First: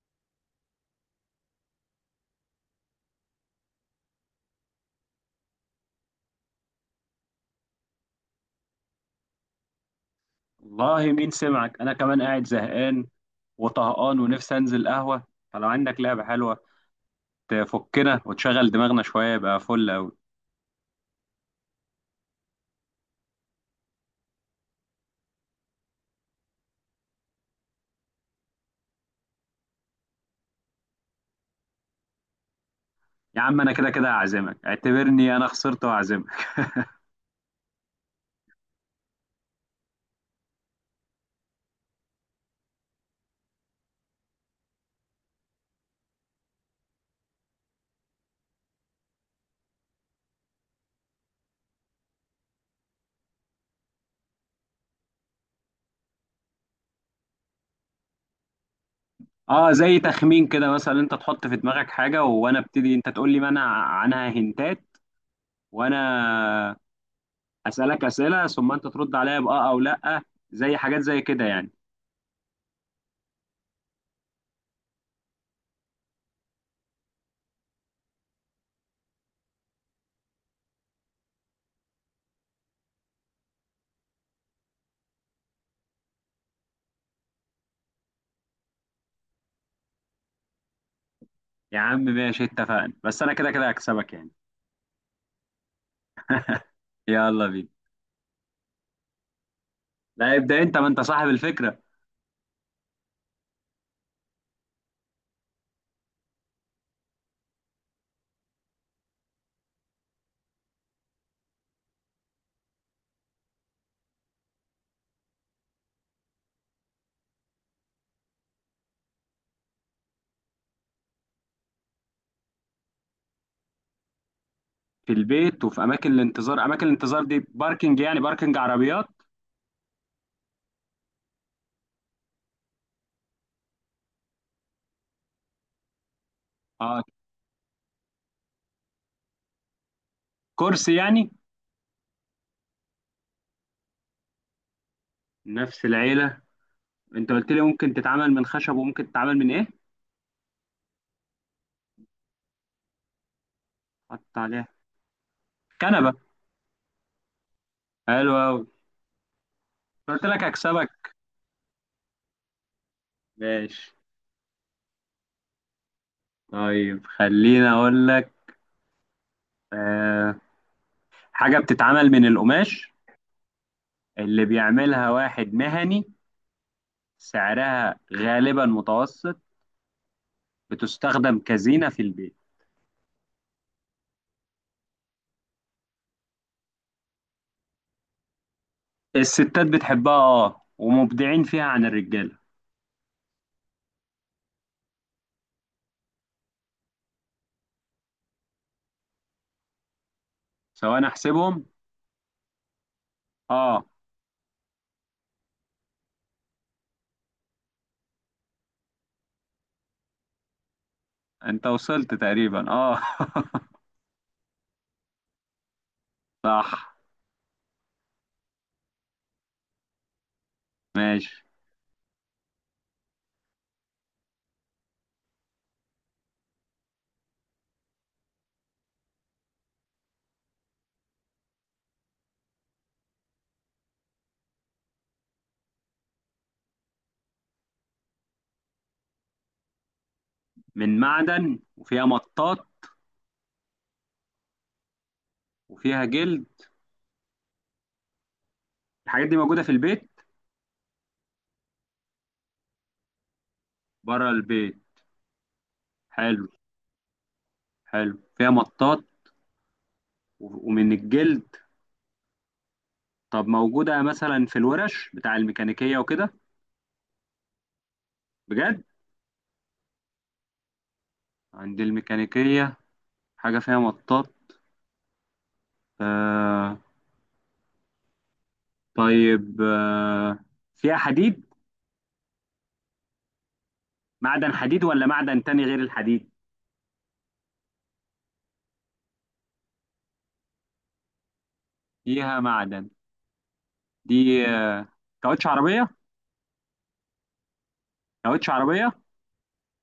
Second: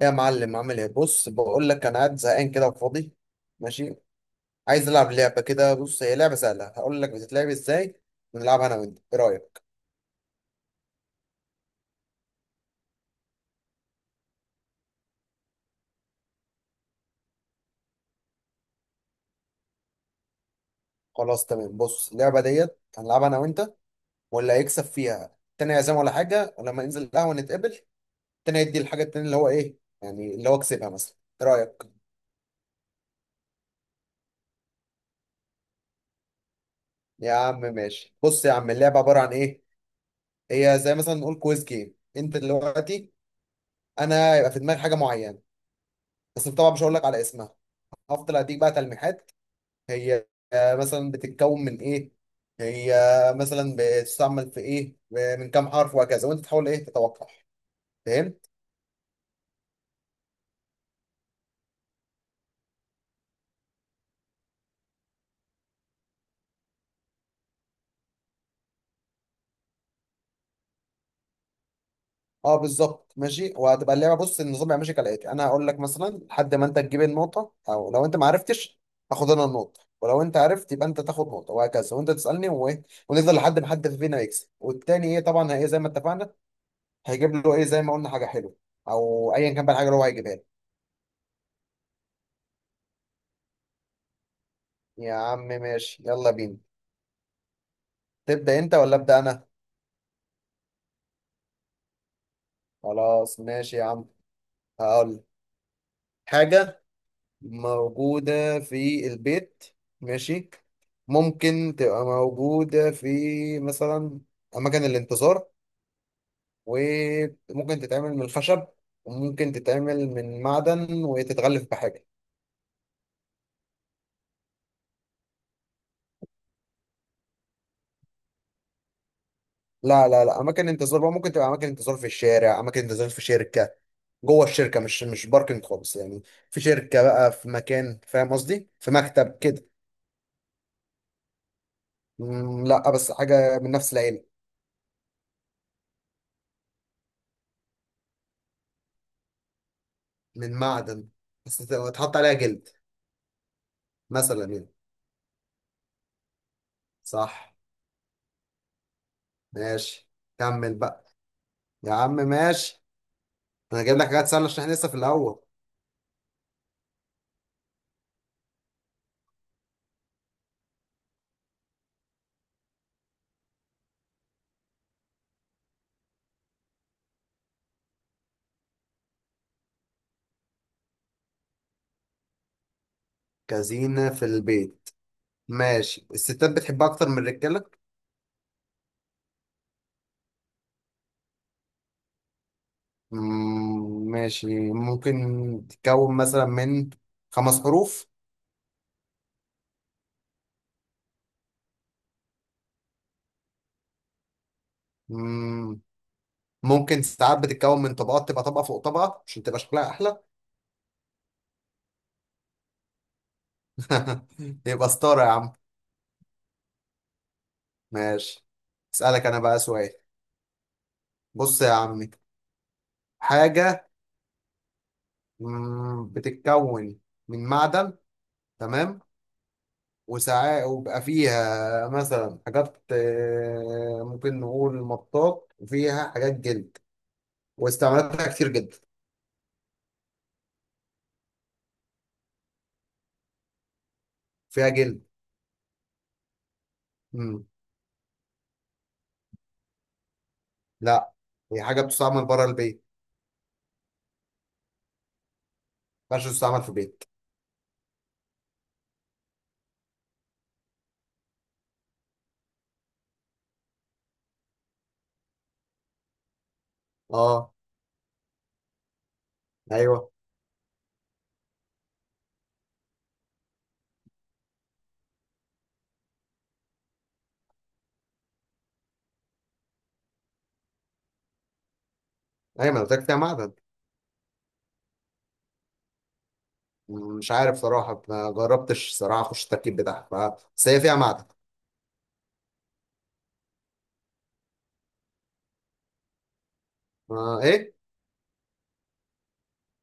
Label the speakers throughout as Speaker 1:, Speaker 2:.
Speaker 1: يا معلم، عامل ايه؟ بص، بقول لك انا قاعد زهقان كده وفاضي. ماشي. عايز العب لعبه كده. بص، هي لعبه سهله، هقول لك بتتلعب ازاي ونلعبها انا وانت. ايه رايك؟
Speaker 2: والله مين سمعك؟ انا كمان قاعد زهقان وطهقان ونفسي انزل قهوه. فلو عندك لعبه حلوه تفكنا وتشغل دماغنا شويه يبقى فل قوي.
Speaker 1: خلاص، تمام. بص، اللعبه ديت هنلعبها انا وانت، واللي هيكسب فيها التاني هيعزم ولا حاجه، ولما ننزل القهوه نتقابل. التاني يدي الحاجه التاني اللي هو ايه يعني، اللي هو كسبها مثلا. ايه رايك؟
Speaker 2: يا عم انا كده كده هعزمك، اعتبرني انا خسرت وهعزمك.
Speaker 1: يا عم ماشي. بص يا عم، اللعبه عباره عن ايه؟ هي زي مثلا نقول كويز جيم. انت دلوقتي انا هيبقى في دماغي حاجه معينه، بس طبعا مش هقول لك على اسمها. هفضل اديك بقى تلميحات. هي، مثلا بتتكون من ايه. هي مثلا بتستعمل في ايه، من كام حرف، وهكذا، وانت تحاول ايه، تتوقع. فهمت؟
Speaker 2: اه، زي تخمين كده، مثلا انت تحط في دماغك حاجه وانا ابتدي انت تقول لي منع عنها هنتات، وانا اسالك اسئله ثم انت ترد عليا باه او لا. زي حاجات زي كده يعني.
Speaker 1: اه بالظبط. ماشي، وهتبقى اللعبه، بص، النظام يبقى ماشي كالاتي: انا هقول لك مثلا لحد ما انت تجيب النقطه، او لو انت ما عرفتش هاخد انا النقطه، ولو انت عرفت يبقى انت تاخد نقطه، وهكذا، وانت تسالني وايه. ونفضل لحد ما حد فينا يكسب، والتاني ايه طبعا، هي زي ما اتفقنا، هيجيب له ايه زي ما قلنا، حاجه حلوه، او ايا كان بقى الحاجه اللي هو هيجيبها لي.
Speaker 2: يا عم ماشي اتفقنا، بس انا كده كده هكسبك يعني.
Speaker 1: يا عم ماشي، يلا بينا.
Speaker 2: يلا بينا.
Speaker 1: تبدا انت ولا ابدا انا؟
Speaker 2: لا، ابدا انت، ما انت صاحب الفكره.
Speaker 1: خلاص ماشي يا عم. هقول حاجة موجودة في البيت. ماشي. ممكن تبقى موجودة في، مثلا، أماكن الانتظار. وممكن تتعمل من الخشب، وممكن تتعمل من معدن وتتغلف بحاجة.
Speaker 2: في البيت وفي اماكن الانتظار. اماكن الانتظار دي باركنج يعني؟ باركنج عربيات؟
Speaker 1: لا لا لا، أماكن انتظار بقى ممكن تبقى أماكن انتظار في الشارع، أماكن انتظار في شركة. جوه الشركة، مش باركنج خالص يعني. في
Speaker 2: اه.
Speaker 1: شركة بقى، في مكان، فاهم قصدي، في مكتب كده.
Speaker 2: كرسي يعني؟
Speaker 1: لا بس حاجة من نفس العيلة.
Speaker 2: نفس العيله. انت قلت لي ممكن تتعمل من خشب وممكن تتعمل من ايه؟
Speaker 1: من معدن، وتحط عليها جلد
Speaker 2: حط
Speaker 1: مثلا
Speaker 2: عليها
Speaker 1: يعني.
Speaker 2: كنبه.
Speaker 1: صح.
Speaker 2: حلو قوي.
Speaker 1: ماشي.
Speaker 2: قلت لك
Speaker 1: كمل بقى.
Speaker 2: هكسبك.
Speaker 1: يا عم ماشي. انا
Speaker 2: ماشي.
Speaker 1: جايب لك حاجات سهله عشان احنا لسه في الاول.
Speaker 2: طيب خليني اقول لك. آه حاجه بتتعمل من القماش، اللي بيعملها واحد مهني، سعرها غالبا متوسط، بتستخدم كزينه في البيت.
Speaker 1: كزينه في البيت؟ ماشي. الستات بتحبها اكتر من الرجاله.
Speaker 2: الستات بتحبها اه ومبدعين فيها عن الرجاله.
Speaker 1: ماشي. ممكن تتكون مثلا من 5 حروف.
Speaker 2: سواء احسبهم اه.
Speaker 1: مم، ممكن ساعات بتتكون من طبقات، تبقى طبقه فوق طبقه عشان تبقى شكلها احلى.
Speaker 2: انت وصلت تقريبا اه.
Speaker 1: يبقى ستاره يا عم.
Speaker 2: صح.
Speaker 1: ماشي. اسالك انا بقى سؤال.
Speaker 2: ماشي.
Speaker 1: بص يا عمي، حاجه، بتتكون من معدن، تمام، وساعات وبقى فيها مثلا حاجات، ممكن نقول مطاط، وفيها حاجات جلد، واستعمالاتها كتير جدا.
Speaker 2: من معدن وفيها مطاط
Speaker 1: فيها جلد.
Speaker 2: وفيها جلد.
Speaker 1: مم.
Speaker 2: الحاجات دي موجودة في البيت؟
Speaker 1: لا، هي حاجة بتستعمل بره البيت.
Speaker 2: بره البيت.
Speaker 1: ما ينفعش
Speaker 2: حلو.
Speaker 1: تستعمل في البيت.
Speaker 2: حلو فيها مطاط ومن الجلد. طب موجودة مثلا في الورش بتاع الميكانيكية وكده؟
Speaker 1: اه.
Speaker 2: بجد؟
Speaker 1: ايوه.
Speaker 2: عند الميكانيكية. حاجة فيها مطاط. آه طيب فيها حديد؟
Speaker 1: ايوه ما أنا قلت لك فيها معدن.
Speaker 2: معدن حديد ولا معدن تاني غير الحديد؟
Speaker 1: مش عارف صراحة، ما جربتش صراحة اخش التركيب بتاعها. بس هي فيها معدن.
Speaker 2: فيها معدن. دي كاوتش عربية.
Speaker 1: آه ايه؟
Speaker 2: كاوتش عربية.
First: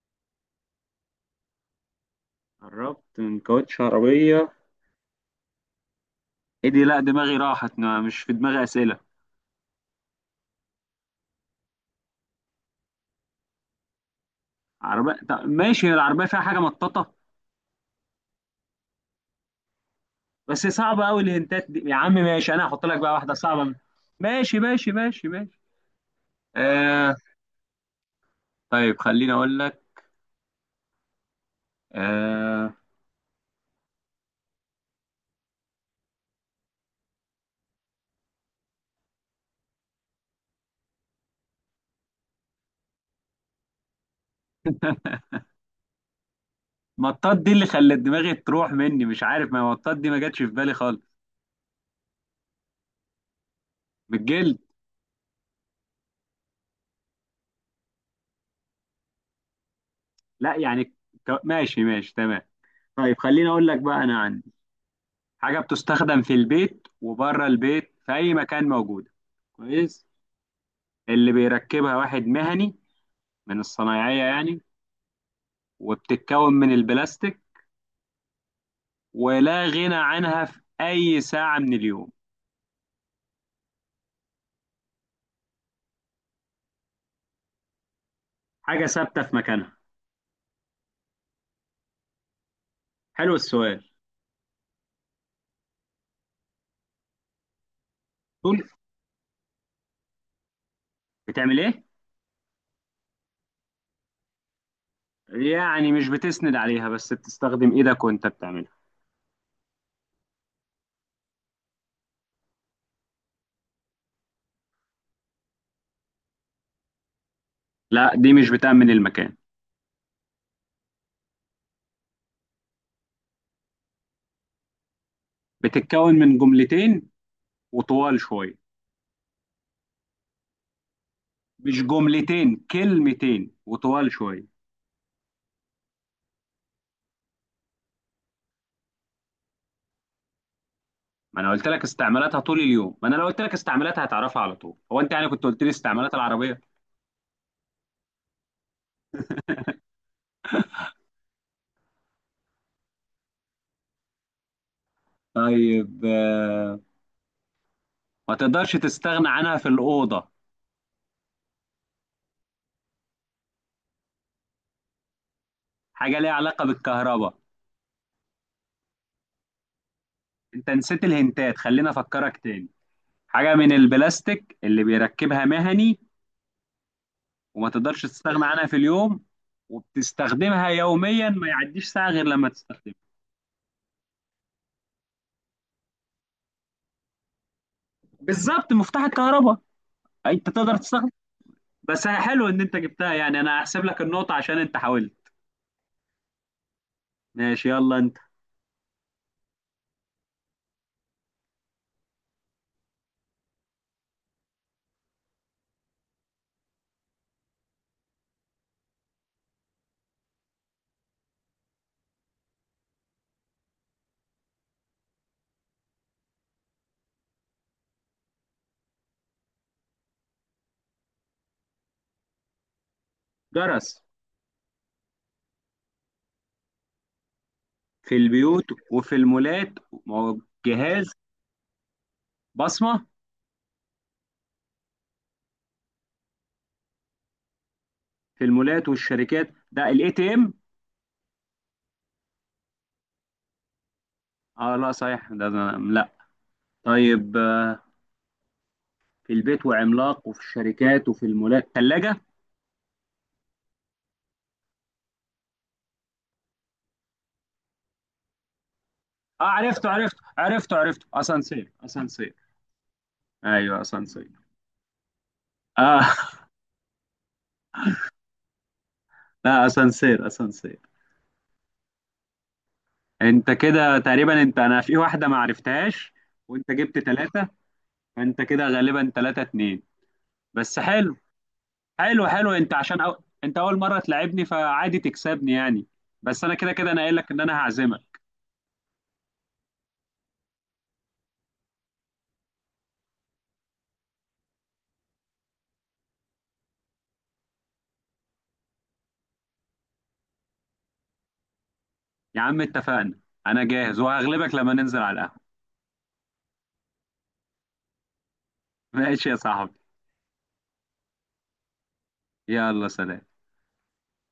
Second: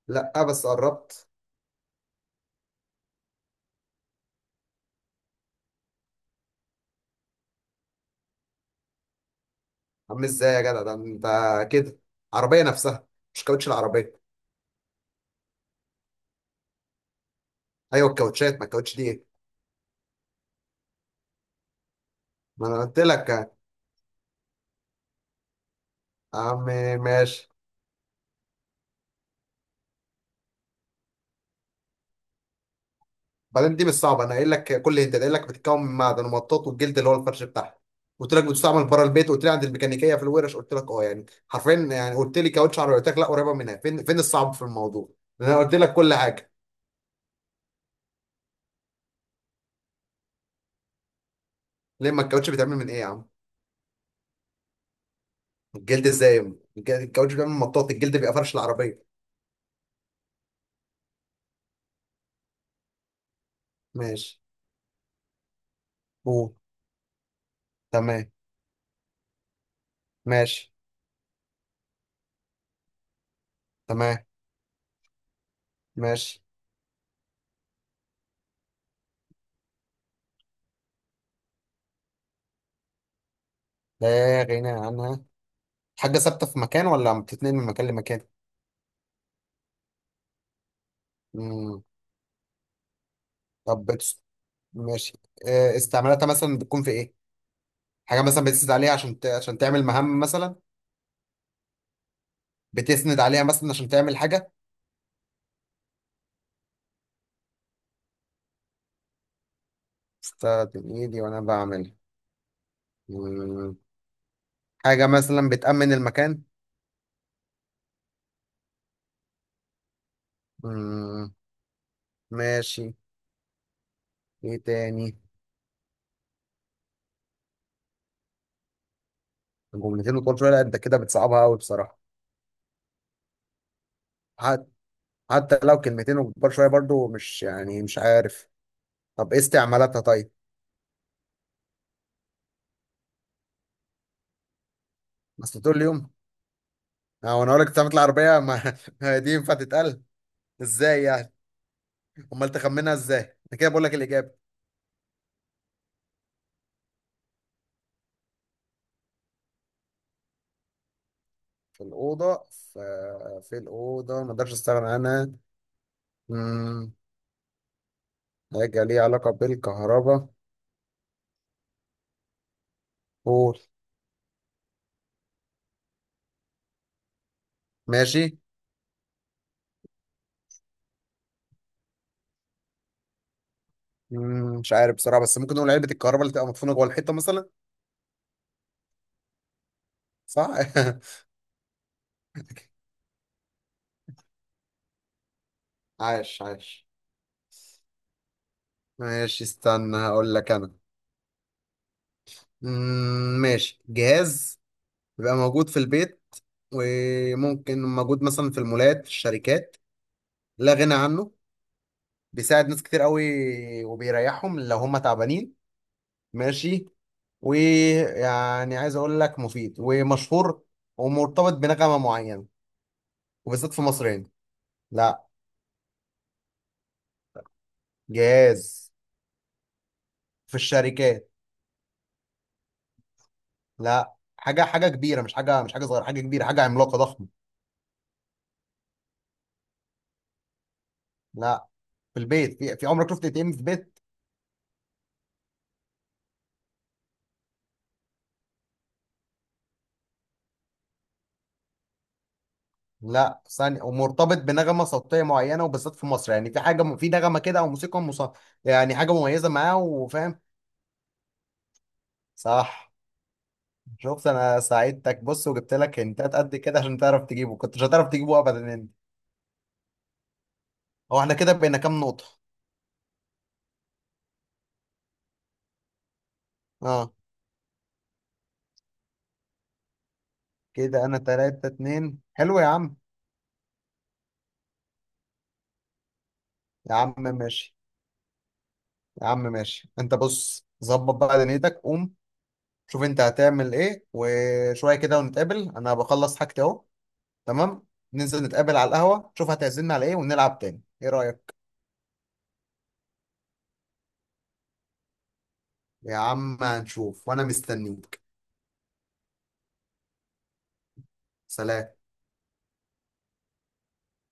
Speaker 1: لا بس قربت.
Speaker 2: قربت من كاوتش عربية. ايه دي؟ لا دماغي راحت، مش في دماغي أسئلة.
Speaker 1: عامل ازاي يا جدع؟ ده انت كده! عربيه نفسها، مش كاوتش العربيه.
Speaker 2: عربية؟ طب ماشي. هي العربية فيها حاجة مطاطة؟
Speaker 1: ايوه الكاوتشات، ما الكاوتش دي ايه؟
Speaker 2: بس صعبة أوي الهنتات دي يا عم. ماشي، أنا
Speaker 1: ما انا
Speaker 2: هحط لك
Speaker 1: قلت
Speaker 2: بقى
Speaker 1: لك
Speaker 2: واحدة
Speaker 1: يا
Speaker 2: صعبة ماشي ماشي ماشي ماشي.
Speaker 1: عم.
Speaker 2: آه.
Speaker 1: ماشي.
Speaker 2: طيب خليني أقول لك. آه
Speaker 1: بعدين دي مش صعبه، انا قايل لك كل، انت قايل لك بتتكون من معدن ومطاط والجلد اللي هو الفرش بتاعها، قلت لك بتستعمل بره البيت، قلت لي عند الميكانيكيه في الورش، قلت لك اه يعني حرفيا، يعني قلت لي كاوتش عربيه قلت لك لا قريبه منها. فين فين الصعب في الموضوع؟ انا قلت لك كل حاجه.
Speaker 2: مطاط دي اللي خلت دماغي تروح مني، مش عارف، ما مطاط دي ما جاتش في بالي خالص.
Speaker 1: ليه؟ ما الكاوتش بيتعمل من ايه يا عم؟
Speaker 2: بالجلد.
Speaker 1: الجلد ازاي؟ الكاوتش بيتعمل من مطاط، الجلد بيبقى فرش العربيه.
Speaker 2: لا يعني ماشي ماشي تمام. طيب خليني أقول لك بقى. أنا
Speaker 1: ماشي.
Speaker 2: عندي حاجة بتستخدم في
Speaker 1: قول.
Speaker 2: البيت وبره البيت، في
Speaker 1: تمام.
Speaker 2: أي مكان موجودة. كويس.
Speaker 1: ماشي.
Speaker 2: اللي بيركبها واحد مهني من
Speaker 1: تمام.
Speaker 2: الصنايعية يعني،
Speaker 1: ماشي.
Speaker 2: وبتتكون من البلاستيك، ولا غنى عنها في أي ساعة من اليوم.
Speaker 1: لا غنى عنها. حاجة ثابتة في مكان ولا بتتنقل من مكان لمكان؟
Speaker 2: حاجة ثابتة في مكانها.
Speaker 1: مم.
Speaker 2: حلو السؤال.
Speaker 1: طب بتس... ماشي. استعمالاتها مثلا بتكون في إيه؟ حاجة مثلا
Speaker 2: طول.
Speaker 1: بتسند عليها عشان عشان تعمل مهام مثلا.
Speaker 2: بتعمل إيه؟
Speaker 1: بتسند عليها مثلا عشان تعمل حاجة.
Speaker 2: يعني مش بتسند عليها بس بتستخدم إيدك وأنت بتعملها.
Speaker 1: استخدم إيدي وأنا بعمل. مم. حاجة مثلا بتأمن المكان.
Speaker 2: لا دي مش بتأمن المكان.
Speaker 1: مم. ماشي. إيه تاني؟
Speaker 2: بتتكون من جملتين وطوال شوية.
Speaker 1: جملتين وطول شوية، لا أنت كده بتصعبها أوي
Speaker 2: مش
Speaker 1: بصراحة.
Speaker 2: جملتين، كلمتين وطوال شوية.
Speaker 1: حت... حتى لو كلمتين وكبار شوية برضو مش، يعني مش عارف. طب إيه استعمالاتها طيب؟
Speaker 2: ما أنا قلت لك استعمالاتها طول اليوم، ما أنا لو قلت لك استعمالاتها هتعرفها على طول، هو أنت يعني كنت
Speaker 1: بس
Speaker 2: قلت لي
Speaker 1: طول اليوم؟
Speaker 2: استعمالات العربية؟
Speaker 1: اه، وانا اقول لك بتعمل العربيه؟ ما ما دي ينفع تتقال ازاي يعني؟ امال تخمنها ازاي؟ انا كده بقول لك الاجابه.
Speaker 2: طيب ما تقدرش تستغنى عنها في الأوضة.
Speaker 1: في الاوضه، في الاوضه ما اقدرش استغنى عنها.
Speaker 2: حاجة ليها علاقة
Speaker 1: امم
Speaker 2: بالكهرباء.
Speaker 1: حاجه ليها علاقه بالكهرباء.
Speaker 2: انت نسيت الهنتات، خلينا افكرك تاني. حاجة
Speaker 1: قول.
Speaker 2: من البلاستيك اللي بيركبها مهني، وما تقدرش
Speaker 1: ماشي.
Speaker 2: تستغنى عنها في اليوم، وبتستخدمها يوميا ما يعديش ساعة غير لما تستخدمها.
Speaker 1: مش عارف بصراحه، بس ممكن نقول علبه الكهرباء اللي تبقى مدفونه جوه الحيطه مثلا.
Speaker 2: بالظبط، مفتاح الكهرباء. أي،
Speaker 1: صح.
Speaker 2: انت تقدر تستخدم. بس حلو ان انت جبتها يعني، انا هحسب لك النقطة عشان انت حاولت.
Speaker 1: عاش عاش.
Speaker 2: ماشي، يلا انت.
Speaker 1: ماشي، استنى هقول لك انا. ماشي. جهاز بيبقى موجود في البيت، وممكن موجود مثلا في المولات، في الشركات. لا غنى عنه. بيساعد ناس كتير قوي، وبيريحهم لو هم تعبانين. ماشي. ويعني عايز اقول لك مفيد ومشهور، ومرتبط بنغمة معينة، وبالذات في
Speaker 2: جرس.
Speaker 1: مصر هنا. لا.
Speaker 2: في البيوت
Speaker 1: جهاز.
Speaker 2: وفي المولات.
Speaker 1: في
Speaker 2: جهاز.
Speaker 1: الشركات.
Speaker 2: بصمة.
Speaker 1: لا، حاجة حاجة كبيرة، مش حاجة، مش حاجة صغيرة، حاجة كبيرة، حاجة عملاقة ضخمة.
Speaker 2: في المولات والشركات ده ATM.
Speaker 1: لا. في البيت، في عمرك شفت ATM في بيت؟
Speaker 2: اه لا صحيح، ده لا. طيب في البيت وعملاق وفي الشركات وفي المولات، ثلاجة.
Speaker 1: لا، ثانية، ومرتبط بنغمة صوتية معينة وبالذات في مصر، يعني في حاجة، في نغمة كده او موسيقى يعني حاجة
Speaker 2: اه
Speaker 1: مميزة معاه،
Speaker 2: عرفته عرفته
Speaker 1: وفاهم.
Speaker 2: عرفته عرفته، اسانسير اسانسير.
Speaker 1: صح.
Speaker 2: ايوه
Speaker 1: شفت
Speaker 2: اسانسير.
Speaker 1: انا ساعدتك؟ بص، وجبت لك
Speaker 2: اه
Speaker 1: هنتات قد كده عشان تعرف تجيبه، كنت مش هتعرف تجيبه ابدا انت.
Speaker 2: لا اسانسير اسانسير.
Speaker 1: هو احنا كده بقينا كام نقطة؟
Speaker 2: انت كده تقريبا، انت انا في واحدة ما عرفتهاش وانت جبت
Speaker 1: اه.
Speaker 2: ثلاثة. فانت كده غالبا 3-2. بس
Speaker 1: كده
Speaker 2: حلو.
Speaker 1: انا 3-2.
Speaker 2: حلو حلو،
Speaker 1: حلو يا
Speaker 2: انت
Speaker 1: عم.
Speaker 2: عشان انت اول مرة تلعبني، فعادي تكسبني يعني. بس انا كده كده
Speaker 1: يا
Speaker 2: انا
Speaker 1: عم
Speaker 2: قايل لك ان انا
Speaker 1: ماشي.
Speaker 2: هعزمك.
Speaker 1: يا عم ماشي. انت بص، ظبط بقى دنيتك، قوم شوف انت هتعمل ايه، وشوية كده ونتقابل. انا بخلص حاجتي اهو. تمام. ننزل نتقابل على القهوة، شوف هتعزمنا على ايه، ونلعب تاني. ايه رأيك؟
Speaker 2: يا عم اتفقنا. انا جاهز وهغلبك لما ننزل على القهوة.
Speaker 1: يا عم هنشوف، وانا مستنيك.
Speaker 2: ماشي يا صاحبي.
Speaker 1: سلام.
Speaker 2: يلا، سلام.